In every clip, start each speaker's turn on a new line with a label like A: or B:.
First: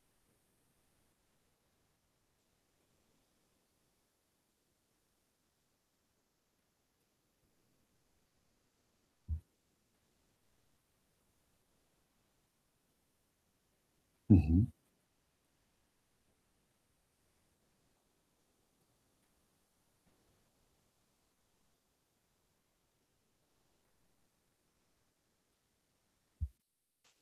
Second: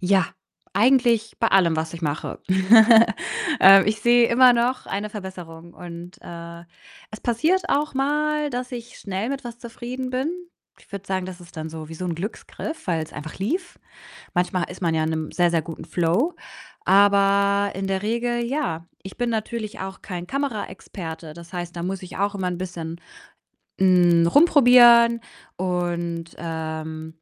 A: Ja, eigentlich bei allem, was ich mache. Ähm, ich sehe immer noch eine Verbesserung, und, äh, es passiert auch mal, dass ich schnell mit was zufrieden bin. Ich würde sagen, das ist dann so wie so 'n Glücksgriff, weil's einfach lief. Manchmal
B: Mhm.
A: ist man ja in 'nem sehr, sehr guten Flow, aber in der Regel ja. Ich bin natürlich auch kein Kameraexperte. Das heißt, da muss ich auch immer 'n bisschen, hm, rumprobieren und, ähm,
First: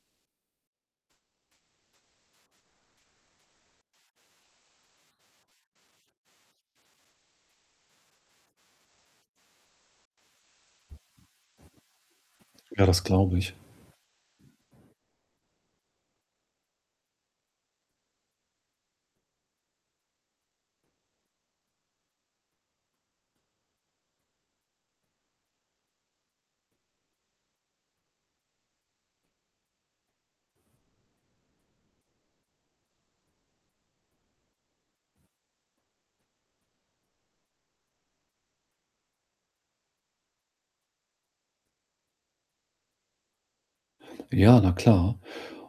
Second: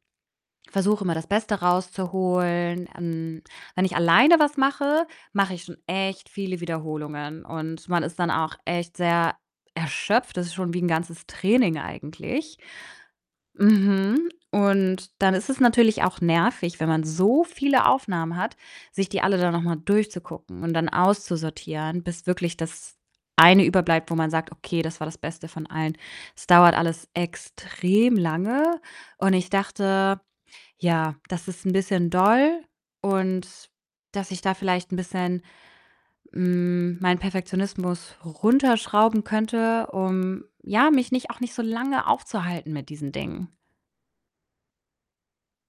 A: versuche immer, das Beste rauszuholen. Hm, wenn ich alleine was mache, mache ich schon echt viele Wiederholungen, und man ist dann auch echt sehr erschöpft. Das ist schon wie 'n ganzes Training eigentlich
B: Ja, das glaube ich.
A: Mhm. Und dann ist es natürlich auch nervig, wenn man so viele Aufnahmen hat, sich die alle dann noch mal durchzugucken und dann auszusortieren, bis wirklich das eine überbleibt, wo man sagt: „Okay, das war das Beste von allen.“ Es dauert alles extrem lange und ich dachte, ja, das ist 'n bisschen doll und dass ich da vielleicht bisschen, hm, meinen Perfektionismus runterschrauben könnte, um, ja, mich nicht auch nicht so lange aufzuhalten mit diesen Dingen.
B: Ja, na klar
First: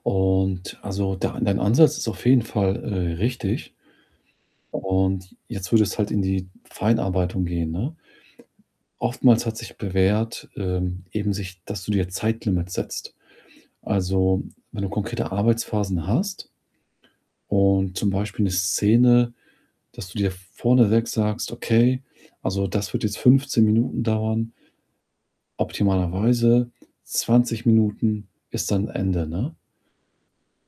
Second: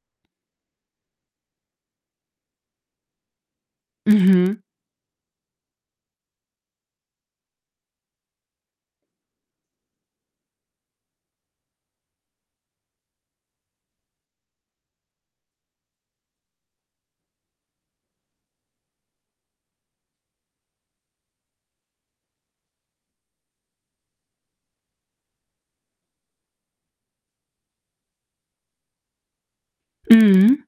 B: und, also, der An dein Ansatz ist auf jeden Fall, äh, richtig.
A: Mhm.
B: Und jetzt würde es halt in die Feinarbeitung gehen, ne? Oftmals hat sich bewährt, ähm, eben sich dass du dir Zeitlimits setzt. Also, wenn du konkrete Arbeitsphasen hast und zum Beispiel 'ne Szene dass du dir vorneweg sagst: „Okay, also das wird jetzt 15 Minuten dauern“ optimalerweise, 20 Minuten ist dann Ende, ne?
A: Mhm.